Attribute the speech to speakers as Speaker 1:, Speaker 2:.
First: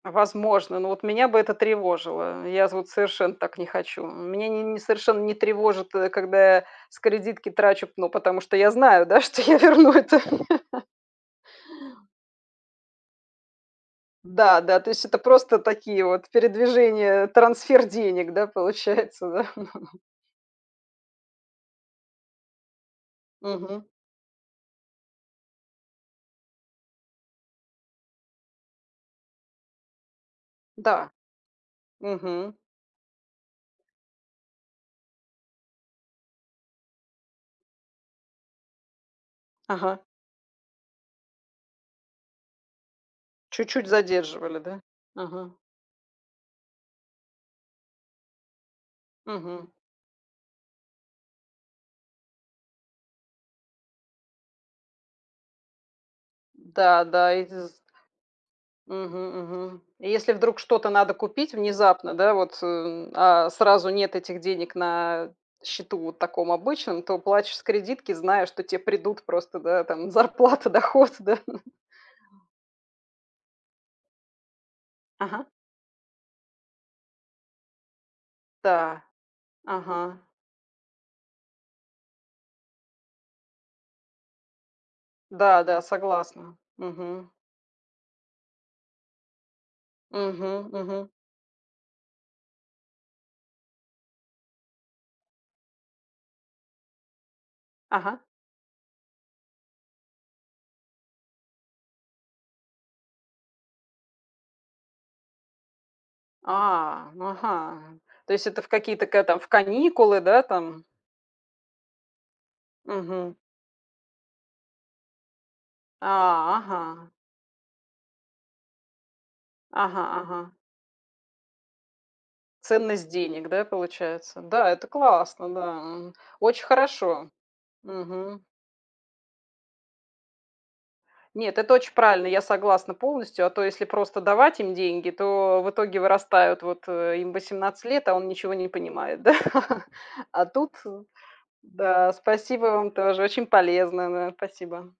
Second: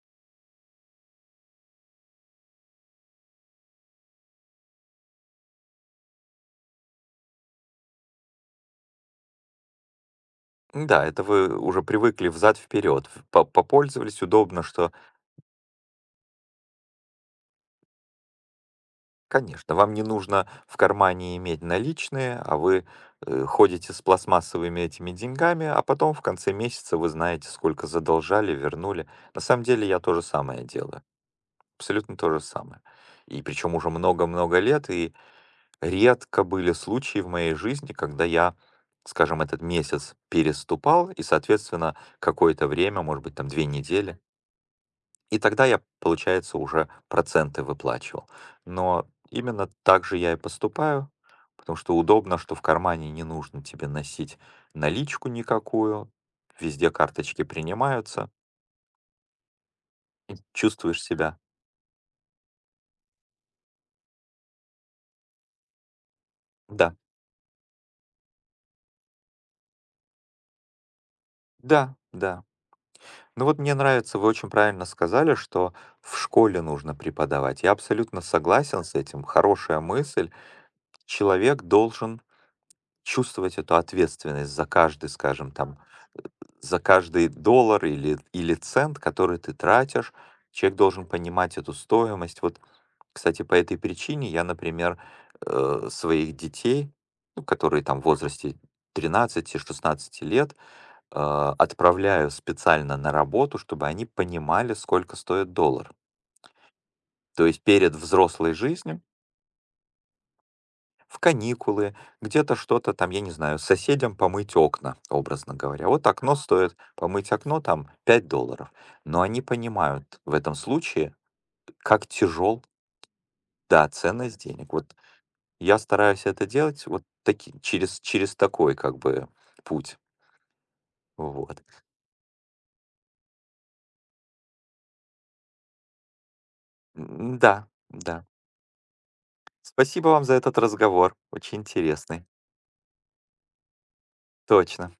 Speaker 1: А возможно. Но вот меня бы это тревожило, э. Я з вот совершенно так не хочу. Меня не не совершенно не тревожит, э, когда я с кредитки трачу п ну потому что я знаю, да, что я верну это.
Speaker 2: М-да, это вы уже привыкли взад-вперёд. Ф по попользовались.
Speaker 1: Да,
Speaker 2: Удобно,
Speaker 1: да, то
Speaker 2: что
Speaker 1: есть это просто такие вот передвижения, трансфер денег, да, получается, да?
Speaker 2: Конечно, вам не нужно в кармане иметь наличные, а вы, э,
Speaker 1: Мгм.
Speaker 2: ходите с пластмассовыми этими деньгами, а потом, в конце месяца, вы знаете, сколько задолжали, вернули. На самом деле я то же самое делаю,
Speaker 1: Да.
Speaker 2: абсолютно то же
Speaker 1: Мгм.
Speaker 2: самое, и причем уже много-много лет. И редко были случаи в моей жизни, когда я, скажем, этот
Speaker 1: Ага.
Speaker 2: месяц переступал и, соответственно, какое-то время, может быть, там 2
Speaker 1: Чуть-чуть
Speaker 2: недели
Speaker 1: задерживали, да?
Speaker 2: И
Speaker 1: Ага.
Speaker 2: тогда я, получается, уже проценты выплачивал. Но именно
Speaker 1: Мгм.
Speaker 2: так же я и поступаю, потому что удобно, что в кармане не нужно тебе носить наличку никакую, везде
Speaker 1: Да, да.
Speaker 2: карточки
Speaker 1: И з
Speaker 2: принимаются.
Speaker 1: Мгм, мгм. И если
Speaker 2: М.
Speaker 1: вдруг что-то
Speaker 2: Чувствуешь
Speaker 1: надо
Speaker 2: себя
Speaker 1: купить внезапно, да, вот, э, а сразу нет этих денег на счету вот таком
Speaker 2: Да.
Speaker 1: обычном, то платишь с кредитки, зная, что те придут просто, да, там зарплата, доход, да.
Speaker 2: Да, да. Ну вот мне нравится, вы очень правильно сказали,
Speaker 1: Ага.
Speaker 2: что в школе нужно преподавать. Я абсолютно согласен с
Speaker 1: Да,
Speaker 2: этим. Хорошая
Speaker 1: ага.
Speaker 2: мысль. Человек должен чувствовать эту ответственность за каждый, скажем
Speaker 1: Да,
Speaker 2: там,
Speaker 1: да,
Speaker 2: э, э,
Speaker 1: согласна.
Speaker 2: за каждый
Speaker 1: Мгм.
Speaker 2: доллар или или цент, который ты тратишь,
Speaker 1: Мгм,
Speaker 2: человек должен
Speaker 1: мгм.
Speaker 2: понимать эту стоимость. Вот, кстати, по этой причине я, например, э, своих детей, ну, которые там в
Speaker 1: Ага.
Speaker 2: возрасте 13-16 лет, а, отправляю специально на работу, чтобы они понимали, сколько стоит доллар.
Speaker 1: А.
Speaker 2: То есть перед
Speaker 1: Ага. То есть,
Speaker 2: взрослой
Speaker 1: это в
Speaker 2: жизнью.
Speaker 1: какие-то ка там в каникулы, да там?
Speaker 2: В каникулы, где-то что-то там, я не
Speaker 1: Мгм.
Speaker 2: знаю, соседям помыть окна, образно говоря. Вот окно
Speaker 1: А!
Speaker 2: стоит
Speaker 1: Ага.
Speaker 2: помыть окно там 5 долларов. Но они
Speaker 1: Ага,
Speaker 2: понимают в
Speaker 1: ага.
Speaker 2: этом случае, как тяжёл
Speaker 1: Ценность денег, да,
Speaker 2: Да, ценность
Speaker 1: получается? Да,
Speaker 2: денег.
Speaker 1: это
Speaker 2: Вот
Speaker 1: классно,
Speaker 2: я
Speaker 1: да,
Speaker 2: стараюсь это
Speaker 1: очень
Speaker 2: делать вот
Speaker 1: хорошо.
Speaker 2: таки через через
Speaker 1: Мгм.
Speaker 2: такой как бы путь.
Speaker 1: Нет,
Speaker 2: Вот.
Speaker 1: это очень правильно, я согласна полностью, а то если просто давать им деньги, то в итоге вырастают. Вот, э, им
Speaker 2: М, да,
Speaker 1: 18 лет, а
Speaker 2: да.
Speaker 1: он ничего не понимает, да?
Speaker 2: Спасибо вам за
Speaker 1: А
Speaker 2: этот
Speaker 1: тут, э,
Speaker 2: разговор. Очень
Speaker 1: да,
Speaker 2: интересный.
Speaker 1: спасибо вам тоже. Очень полезно, да. Спасибо!
Speaker 2: Точно.